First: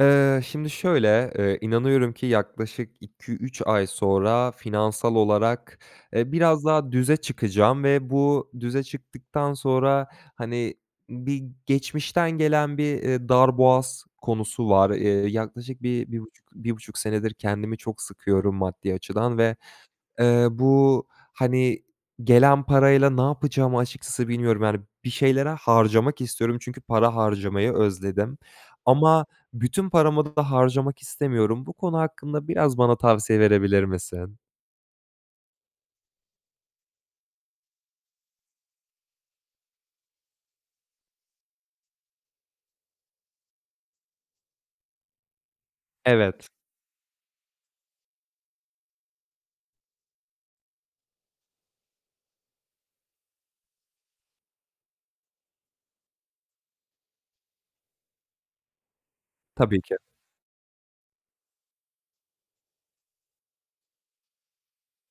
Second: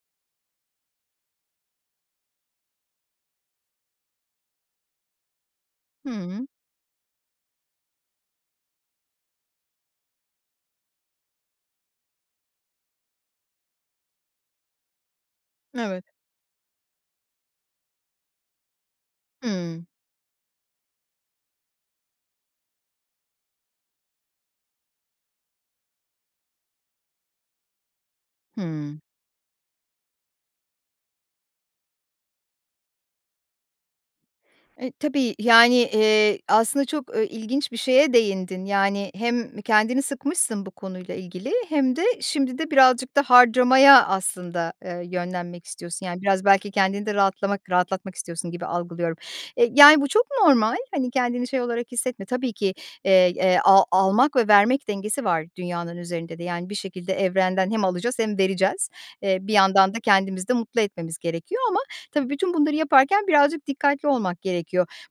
Eee, şimdi şöyle, eee, inanıyorum ki yaklaşık 2-3 ay sonra finansal olarak, eee, Hıı. biraz daha düze çıkacağım ve bu düze çıktıktan sonra, hani, bir geçmişten gelen bir, eee, darboğaz konusu var. Eee, yaklaşık Evet. 1 bir buçuk bir buçuk senedir kendimi çok sıkıyorum maddi açıdan ve, Hıı. eee, bu, hani, gelen parayla ne yapacağımı açıkçası bilmiyorum, yani, bir şeylere harcamak istiyorum çünkü para harcamayı özledim. Hıı. Ama bütün paramı da harcamak istemiyorum. Bu konu hakkında biraz bana tavsiye verebilir misin? E, tabii. Yani, eee, aslında çok, e, ilginç bir şeye değindin, yani, hem kendini sıkmışsın bu konuyla ilgili hem de şimdi de birazcık da harcamaya aslında, eee, yönlenmek istiyorsun, yani biraz Evet. belki kendini de rahatlamak, rahatlatmak istiyorsun gibi algılıyorum. E, yani, bu çok normal. Hani, kendini şey olarak hissetme. Tabii ki, eee, eee, a almak ve vermek dengesi var dünyanın üzerinde de. Yani bir şekilde evrenden hem alacağız hem vereceğiz. Eee, bir Tabii yandan ki. da kendimizi de mutlu etmemiz gerekiyor ama tabii bütün bunları yaparken birazcık dikkatli olmak gerekiyor.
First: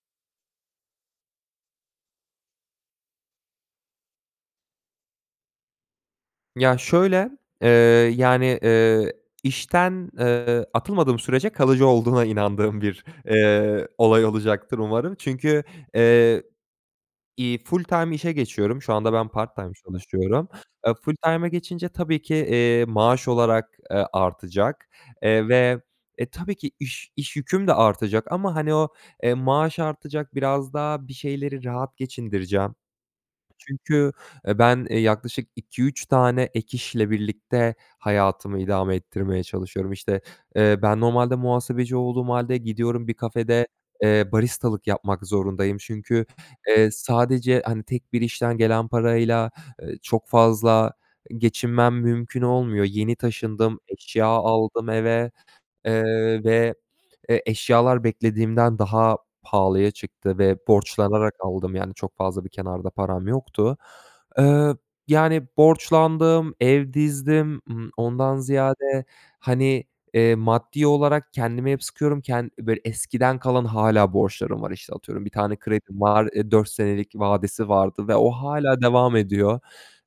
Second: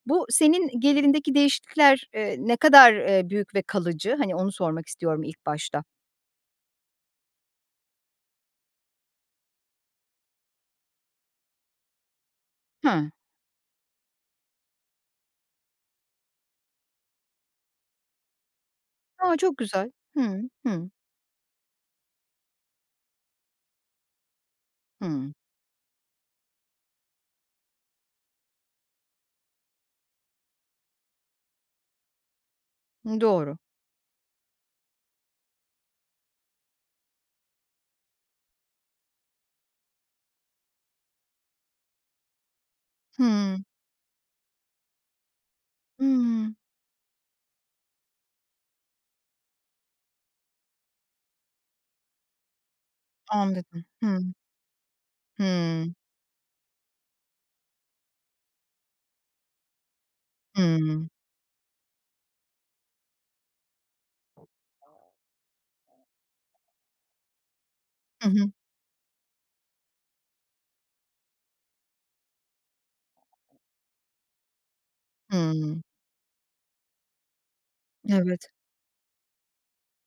Bu senin gelirindeki değişiklikler, eee, ne kadar, eee, büyük ve kalıcı? Hani, onu sormak istiyorum ilk başta. Ya şöyle, eee, yani, eee, işten, eee, atılmadığım sürece kalıcı olduğuna inandığım bir, Hıı. eee, olay olacaktır umarım çünkü, eee, iii, Full-time işe geçiyorum, şu anda ben A, çok part-time güzel. çalışıyorum. Hımm. Hı. Eee, full-time'a geçince tabii ki, eee, maaş olarak, eee, artacak, Hımm. eee, ve, e, tabii ki iş iş yüküm de artacak ama, hani, o, eee, maaş artacak biraz daha bir şeyleri rahat geçindireceğim. Hımm, doğru. Çünkü, eee, ben, eee, yaklaşık 2-3 tane ek işle birlikte hayatımı idame ettirmeye çalışıyorum. İşte, eee, ben normalde muhasebeci olduğum hâlde gidiyorum bir Hımm. kafede, eee, baristalık yapmak zorundayım çünkü, Hıı. eee, sadece, hani, tek bir işten gelen parayla, eee, çok fazla geçinmem mümkün olmuyor. Yeni taşındım, Anladım. Hıı. eşya aldım eve, Hıı. eee, ve, eee, eşyalar beklediğimden daha pahalıya çıktı ve Hıı. borçlanarak aldım, yani, çok fazla bir kenarda param yoktu. Eee, yani, borçlandım, ev dizdim, ımm, Hı ondan hı. ziyade, hani, eee, maddi olarak kendimi hep sıkıyorum, ken böyle eskiden kalan hâlâ borçlarım var. İşte, atıyorum bir tane Hımm. kredim var, eee, 4 senelik vadesi vardı ve o Evet. hâlâ devam ediyor.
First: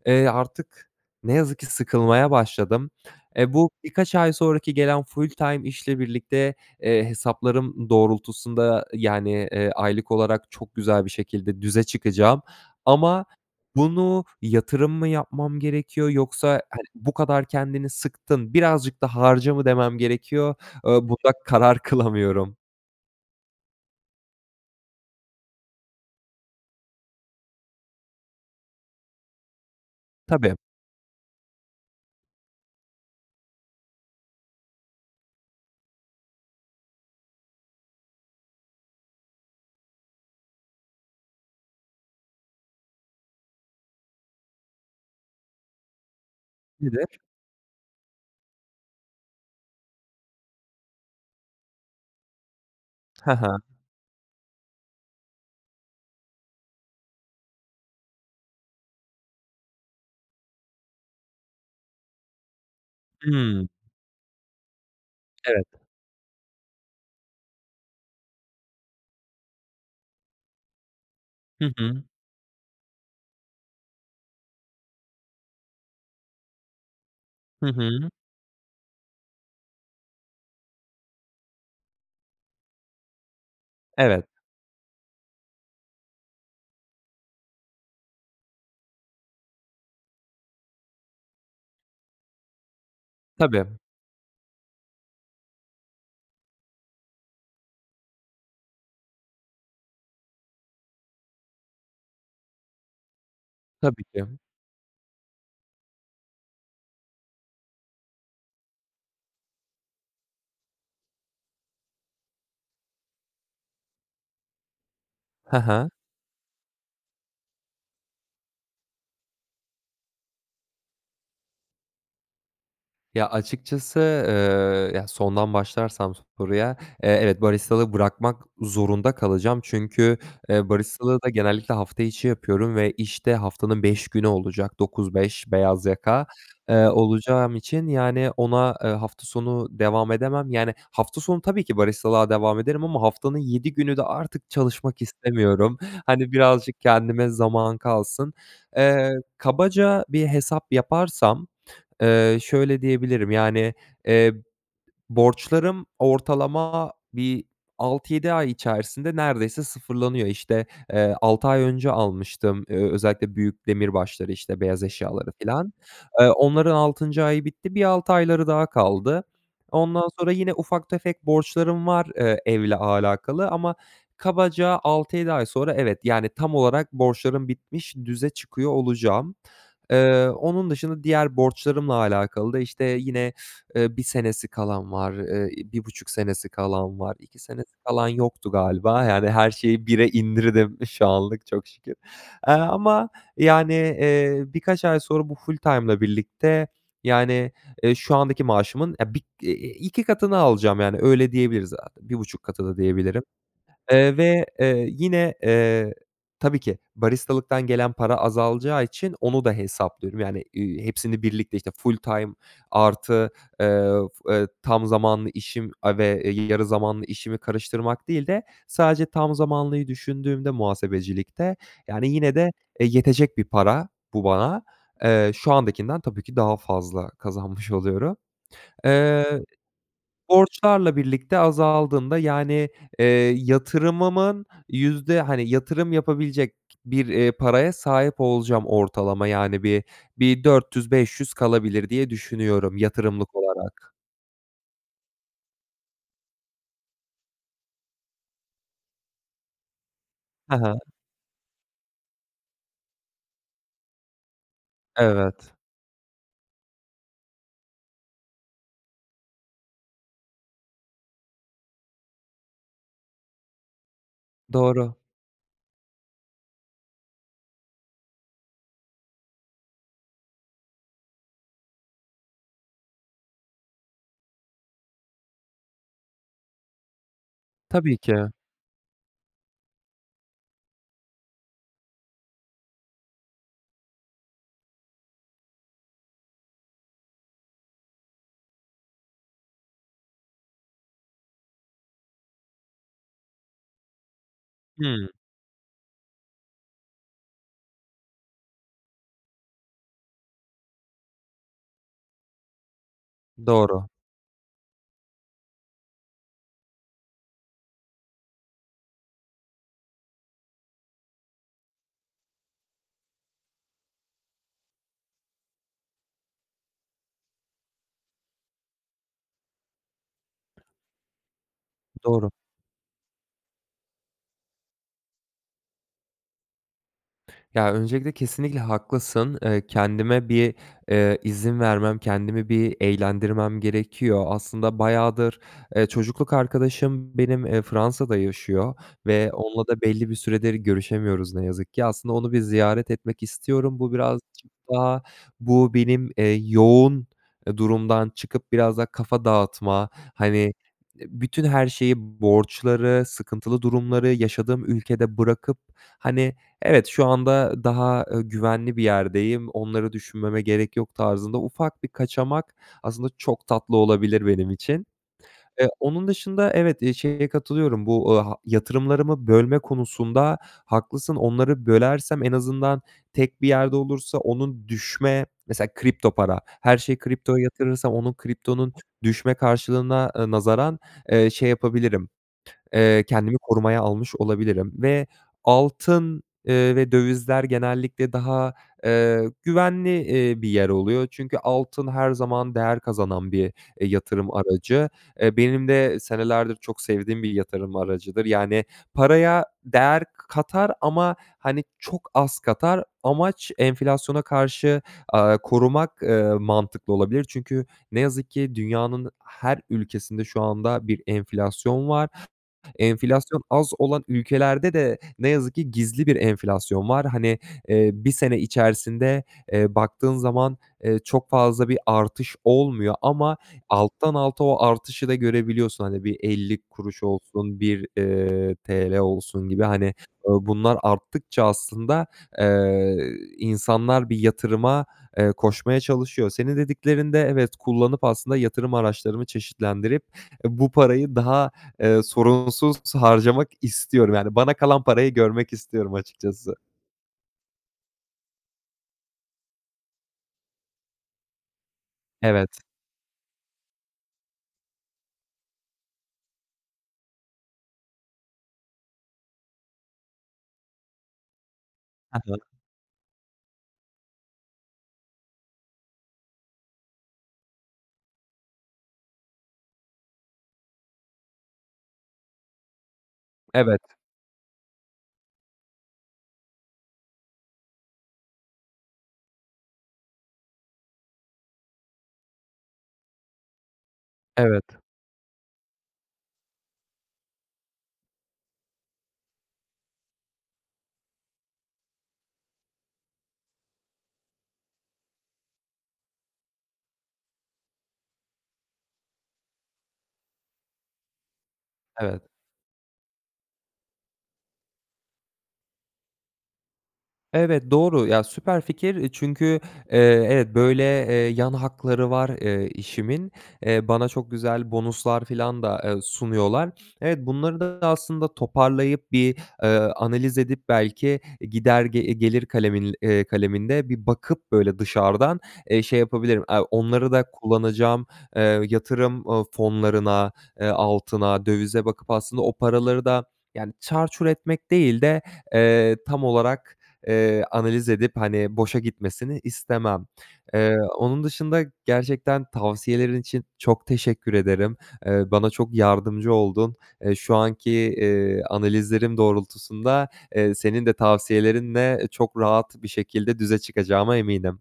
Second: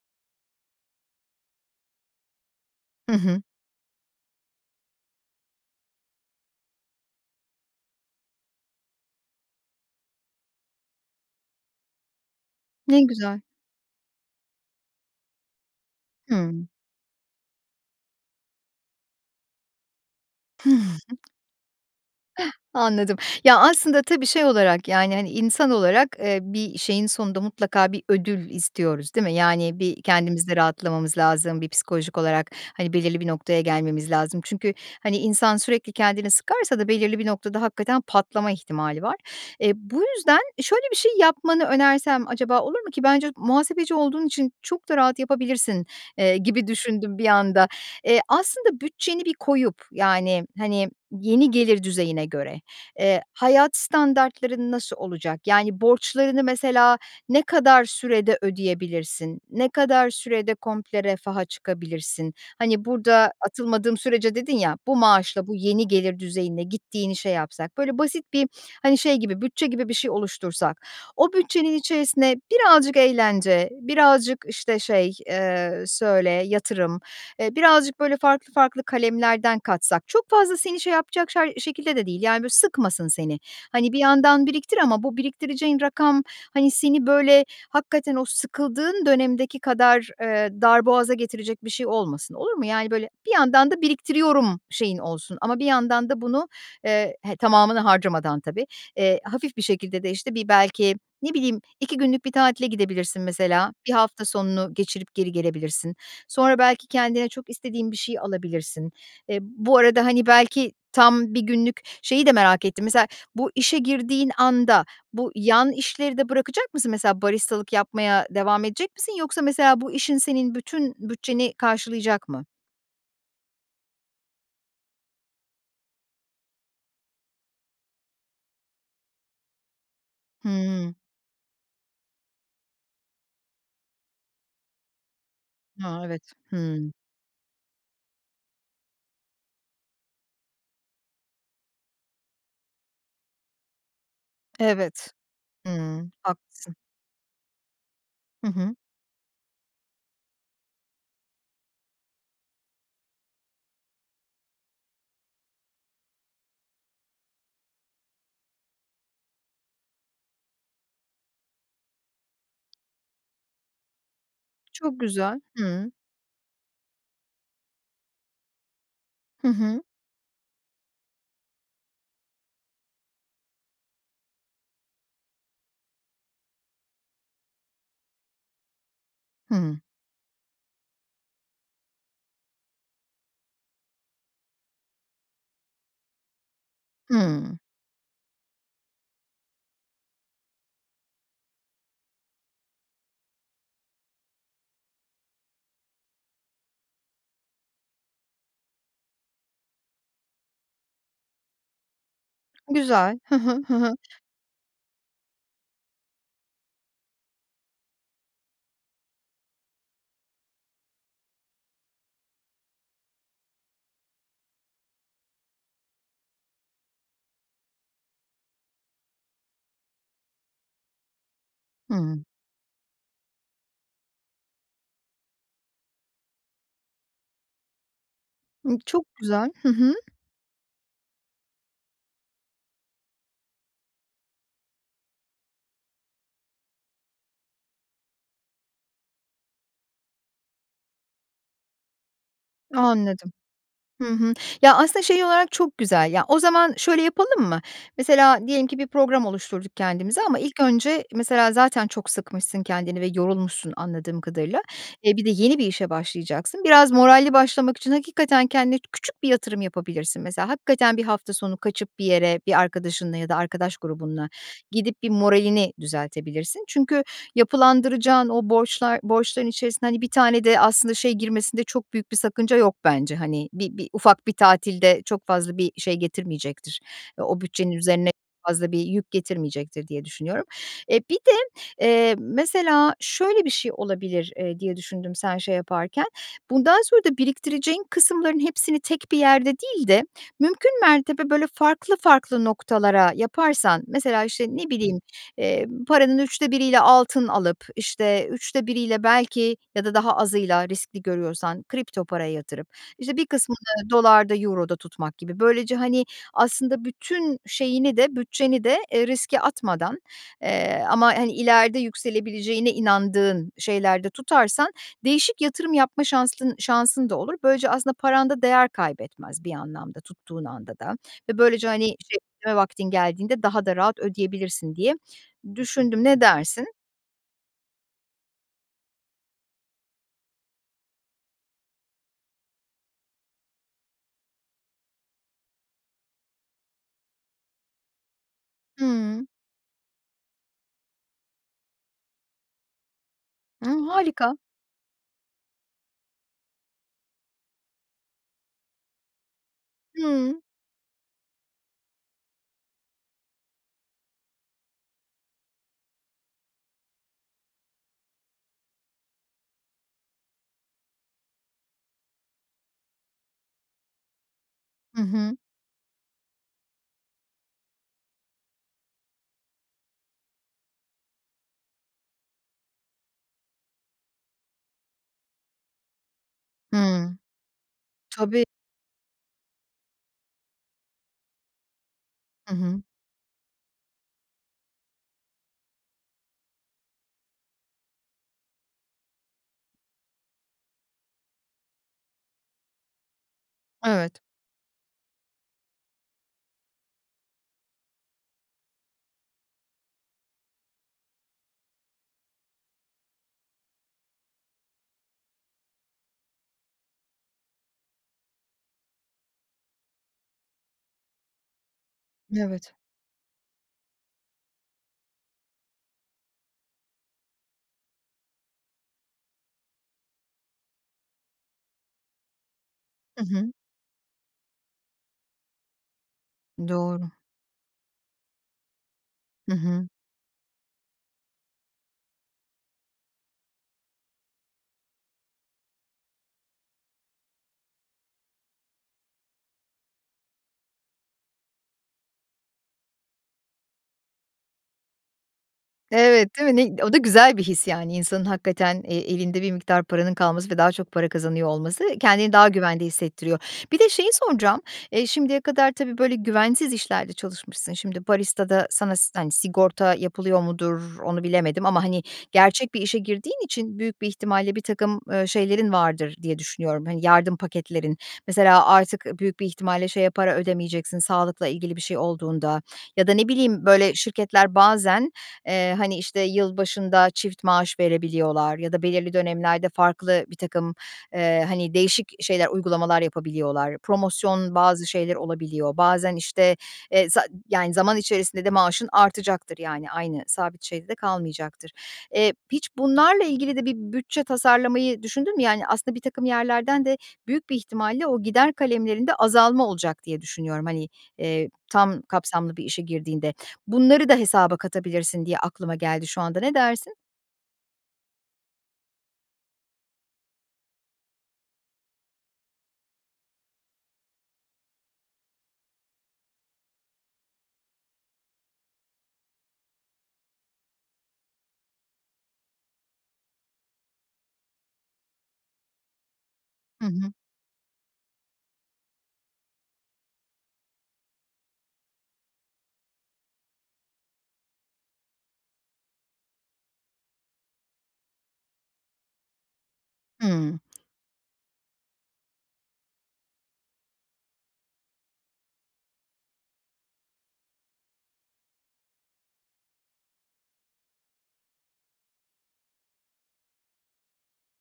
Eee, artık ne yazık ki sıkılmaya başladım. Hı hı. E, bu birkaç ay sonraki gelen full-time işle birlikte, eee, hesaplarım doğrultusunda, yani, eee, aylık olarak çok güzel bir şekilde düze çıkacağım. Ne Ama güzel. bunu yatırım mı yapmam gerekiyor yoksa, Hıı. hani, bu kadar kendini sıktın, birazcık da harca mı demem gerekiyor, eee, bunda karar kılamıyorum. Anladım, ya, aslında tabii şey olarak, yani, hani, insan olarak, eee, bir şeyin sonunda mutlaka bir ödül istiyoruz, değil mi? Yani, bir Tabii. kendimizde rahatlamamız lazım, bir psikolojik olarak, hani, belirli bir noktaya gelmemiz lazım. Çünkü, hani, insan sürekli kendini sıkarsa da belirli bir noktada hakikaten patlama ihtimali var. E, bu yüzden şöyle bir şey yapmanı önersem acaba olur mu ki, bence muhasebeci olduğun için çok da rahat yapabilirsin, eee, gibi düşündüm Nedir? bir anda. E, aslında bütçeni bir koyup, yani, hani, yeni gelir düzeyine göre, eee, He he. hayat standartların nasıl olacak? Yani, borçlarını mesela ne kadar sürede ödeyebilirsin? Ne kadar sürede komple refaha çıkabilirsin? Hani, burada Hımm. atılmadığım sürece dedin ya, bu maaşla bu Evet. yeni gelir düzeyinde gittiğini şey yapsak, böyle basit bir, hani, şey gibi bütçe gibi bir şey oluştursak, o Hı bütçenin hı. içerisine birazcık eğlence, birazcık işte, şey, eee, söyle, yatırım, eee, Hı birazcık hı. böyle farklı farklı kalemlerden katsak çok fazla seni şey yapacak şay şekilde de değil. Yani, böyle sıkmasın seni. Hani, bir Evet. yandan biriktir ama bu biriktireceğin rakam, hani, seni böyle hakikaten o sıkıldığın dönemdeki kadar, eee, darboğaza getirecek bir şey olmasın, olur mu? Yani, böyle bir yandan Tabii. da biriktiriyorum şeyin olsun ama bir yandan da bunu, eee, he, tamamına harcamadan tabii, eee, hafif bir şekilde de işte bir belki ne bileyim 2 günlük bir tatile gidebilirsin mesela bir Tabii hafta ki. sonunu geçirip geri gelebilirsin. Sonra belki kendine çok istediğin bir şey alabilirsin. E, bu arada, hani, belki tam 1 günlük şeyi de merak ettim. Mesela bu işe girdiğin anda bu Hı yan hı. işleri de bırakacak mısın? Mesela, baristalık yapmaya devam edecek misin? Yoksa mesela bu işin senin bütün bütçeni karşılayacak mı? Ya, açıkçası, eee, ya, sondan başlarsam soruya, eee, evet baristalığı bırakmak zorunda kalacağım. Çünkü, eee, Hıı. baristalığı da genellikle hafta içi yapıyorum ve işte haftanın 5 günü olacak. 09.00-17.00 beyaz A, yaka, evet. eee, Hıı. olacağım için, yani, ona, eee, hafta sonu devam edemem. Yani, hafta sonu tabii ki baristalığa devam ederim ama haftanın 7 günü de artık çalışmak Evet. istemiyorum. Hıı. Hani, Haklısın. birazcık kendime zaman kalsın. Hı hı. Eee, kabaca bir hesap yaparsam, eee, şöyle diyebilirim, yani, eee, borçlarım ortalama bir 6-7 ay içerisinde neredeyse sıfırlanıyor. İşte, eee, 6 ay önce almıştım, eee, özellikle büyük demirbaşları işte beyaz Çok eşyaları güzel. filan. Hıı. Eee, onların 6. ayı bitti, bir 6 ayları daha kaldı. Hı hı. Ondan sonra yine ufak tefek borçlarım var, eee, evle alakalı ama kabaca 6-7 ay sonra evet, yani, tam olarak borçlarım bitmiş düze çıkıyor olacağım. Hıı. Eee, onun dışında diğer borçlarımla alakalı da işte yine, eee, 1 senesi kalan var, eee, 1,5 senesi kalan var, 2 Hıı. senesi kalan yoktu galiba. Yani, her şeyi 1'e indirdim şu anlık çok şükür. Eee, ama, yani, eee, birkaç ay sonra bu full-time ile birlikte, yani, eee, şu andaki maaşımın, eee, bir 2 katını alacağım, yani, öyle diyebiliriz. Bir 1,5 katı da Güzel. diyebilirim. Hı hı. Hı hı. Eee, ve, eee, yine, eee, tabii ki baristalıktan gelen para azalacağı için onu da hesaplıyorum. Yani, ııı, hepsini birlikte, işte full time artı, eee, eee, tam zamanlı işim, aaa, ve, eee, yarı zamanlı işimi karıştırmak değil de sadece tam zamanlıyı düşündüğümde muhasebecilikte, yani, Hıı. yine de e, yetecek bir para bu bana. Eee, şu andakinden tabii ki daha fazla kazanmış oluyorum. Hı, çok Eee, güzel. Hı hı. borçlarla birlikte azaldığında, yani, eee, yatırımımın yüzde, hani, yatırım yapabilecek bir, eee, paraya sahip olacağım ortalama. Yani, bir bir 400-500 kalabilir diye düşünüyorum Anladım. yatırımlık olarak. Hı hı. Ya, aslında şey olarak çok güzel, ya, o zaman şöyle yapalım mı? Mesela diyelim ki bir program oluşturduk kendimize ama He ilk he. önce mesela zaten çok sıkmışsın kendini ve yorulmuşsun anladığım kadarıyla. E, bir de Evet. yeni bir işe başlayacaksın. Biraz moralli başlamak için hakikaten kendine küçük bir yatırım yapabilirsin. Mesela, hakikaten bir hafta sonu kaçıp bir yere, bir arkadaşınla ya da arkadaş grubunla Doğru. gidip bir moralini düzeltebilirsin. Çünkü yapılandıracağın o borçlar borçların içerisine, hani, bir tane de aslında şey girmesinde çok büyük bir sakınca yok bence. Hani, bir bir ufak bir tatil de çok fazla bir şey getirmeyecektir. O o bütçenin Tabii üzerine ki. fazla bir yük getirmeyecektir, diye düşünüyorum. E, bir de, eee, mesela, şöyle bir şey olabilir, eee, diye düşündüm sen şey yaparken. Bundan sonra da biriktireceğin kısımların hepsini tek bir yerde değil de mümkün mertebe böyle farklı farklı noktalara yaparsan. Mesela, işte, ne bileyim, Hımm. eee, paranın 3'te 1'yle altın alıp işte 3'te 1'yle belki ya da daha azıyla riskli görüyorsan kripto paraya yatırıp, işte bir Doğru. kısmını dolar'da euro'da tutmak gibi. Böylece, hani, aslında bütün şeyini de bütçeni de, eee, riske atmadan, eee, ama, hani, ileride yükselebileceğine inandığın şeylerde tutarsan değişik yatırım yapma şansın şansın da olur. Böylece aslında paranda değer kaybetmez bir anlamda tuttuğun anda da ve böylece, hani, Doğru. çevirme vaktin geldiğinde daha da rahat ödeyebilirsin diye düşündüm, ne dersin? Ya, öncelikle, kesinlikle haklısın. Eee, kendime bir, eee, izin vermem, kendimi bir eğlendirmem gerekiyor. Aslında bayağıdır, eee, çocukluk arkadaşım benim, eee, Fransa'da yaşıyor Hıı. ve onunla da belli bir süredir görüşemiyoruz ne yazık ki. Aslında onu bir ziyaret etmek istiyorum. Hımm, Bu harika! birazcık daha bu benim, eee, yoğun, eee, durumdan çıkıp biraz daha kafa dağıtma, hani, Hımm. eee, bütün her şeyi, borçları, sıkıntılı durumları yaşadığım ülkede bırakıp; hani, evet, şu anda daha, ııı, güvenli bir yerdeyim, onları düşünmeme gerek yok tarzında ufak bir kaçamak, aslında çok tatlı olabilir benim için. Hı hı. Eee, onun dışında, evet, iii, şeye katılıyorum, bu, aaa, yatırımlarımı bölme konusunda haklısın. Onları bölersem, en azından tek bir yerde olursa onun düşme, mesela kripto para, her şeyi Hıı. kriptoya yatırırsam onun, Tabii. kriptonun düşme karşılığına, ııı, nazaran, eee, şey yapabilirim, Hı hı. eee, kendimi korumaya almış olabilirim ve altın, eee, ve dövizler genellikle daha, eee, güvenli, eee, bir yer oluyor. Çünkü altın her zaman değer kazanan bir, eee, Evet. yatırım aracı. E, benim de senelerdir çok sevdiğim bir yatırım aracıdır. Yani, paraya değer k katar ama hani çok az katar. Amaç, enflasyona karşı, aaa, korumak, eee, mantıklı olabilir. Çünkü ne yazık ki, dünyanın her ülkesinde şu anda bir enflasyon var. Evet. Enflasyon az olan ülkelerde de ne yazık ki gizli bir enflasyon var. Hani, eee, bir sene içerisinde, eee, baktığın zaman, eee, çok fazla bir artış olmuyor Hı ama hı. alttan alta o artışı da görebiliyorsun. Hani bir 50 kuruş Doğru. olsun, bir, eee, TL olsun Hı gibi. hı. Bunlar arttıkça aslında, eee, insanlar bir yatırıma, eee, koşmaya çalışıyor. Seni dediklerinde, evet kullanıp, aslında yatırım araçlarımı çeşitlendirip, eee, bu parayı daha, eee, sorunsuz harcamak istiyorum. Yani, bana kalan parayı görmek istiyorum Evet, değil açıkçası. mi? Ne iy O da güzel bir his. Yani, insanın hakikaten, eee, elinde bir miktar paranın kalması ve daha çok para kazanıyor olması, eee, kendini daha Evet. güvende hissettiriyor. Bir de şeyi soracağım, eee, şimdiye kadar tabii, böyle, güvensiz işlerde çalışmışsın. Şimdi baristada sana si hani, sigorta yapılıyor mudur, onu bilemedim ama, hani, Hı hı. gerçek bir işe girdiğin için büyük bir ihtimalle birtakım, eee, şeylerin vardır diye düşünüyorum, hani, yardım paketlerin. Mesela artık ııı büyük bir ihtimalle şeye para ödemeyeceksin, sağlıkla ilgili bir şey olduğunda ya da ne bileyim, Evet. böyle şirketler bazen, eee, hani, işte yılbaşında çift maaş verebiliyorlar ya da belirli dönemlerde farklı birtakım, eee, hani, değişik şeyler, uygulamalar yapabiliyorlar. Promosyon, Evet. bazı şeyler olabiliyor. Bazen, işte, eee, za yani, zaman içerisinde de maaşın artacaktır, yani, aynı sabit şeyde de kalmayacaktır. Eee, hiç bunlarla ilgili de bir bütçe tasarlamayı düşündün mü yani? Aslında birtakım yerlerden de büyük bir ihtimalle o gider kalemlerinde azalma olacak diye düşünüyorum, hani, eee, tam Evet. kapsamlı bir işe girdiğinde. Bunları da hesaba katabilirsin diye aklıma geldi şu anda, ne dersin? Evet. doğru. Ya, süper fikir, eee, çünkü, eee, evet böyle, eee, yan hakları var, eee, işimin. Eee, bana çok güzel bonuslar filan da, eee, sunuyorlar. Evet, bunları da aslında toparlayıp bir, eee, analiz edip, belki gider, eee, gelir kalemin, eee, kaleminde bir bakıp böyle dışardan, eee, şey yapabilirim, aaa, Hı hı. onları da kullanacağım, eee, yatırım, ııı, fonlarına, eee, altına, dövize bakıp aslında o paraları da yani çarçur etmek değil de, eee, tam olarak, eee, analiz edip hani boşa gitmesini istemem. Hıı. Eee, onun dışında gerçekten tavsiyelerin için çok teşekkür ederim. Eee, bana çok yardımcı oldun. Eee, şu anki, eee, analizlerim doğrultusunda, eee, senin de tavsiyelerinle çok rahat bir şekilde düze çıkacağıma eminim.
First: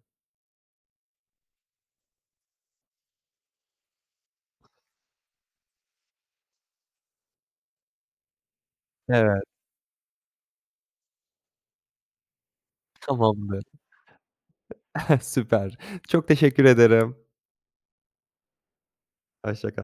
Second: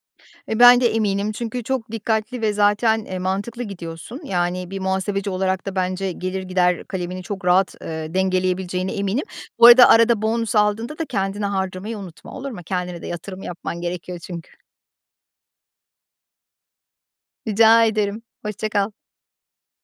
E, bende eminim çünkü çok dikkatli ve zaten, eee, mantıklı gidiyorsun. Yani, bir muhasebeci olarak da bence gelir gider kalemini çok rahat, eee, dengeleyebileceğine eminim. Evet. Bu arada, arada bonus aldığında da kendine harcamayı unutma olur mu? Kendine de yatırım Tamamdır. yapman gerekiyor çünkü. Süper, çok teşekkür ederim. Rica ederim. Hoşçakal. Hoşçakal.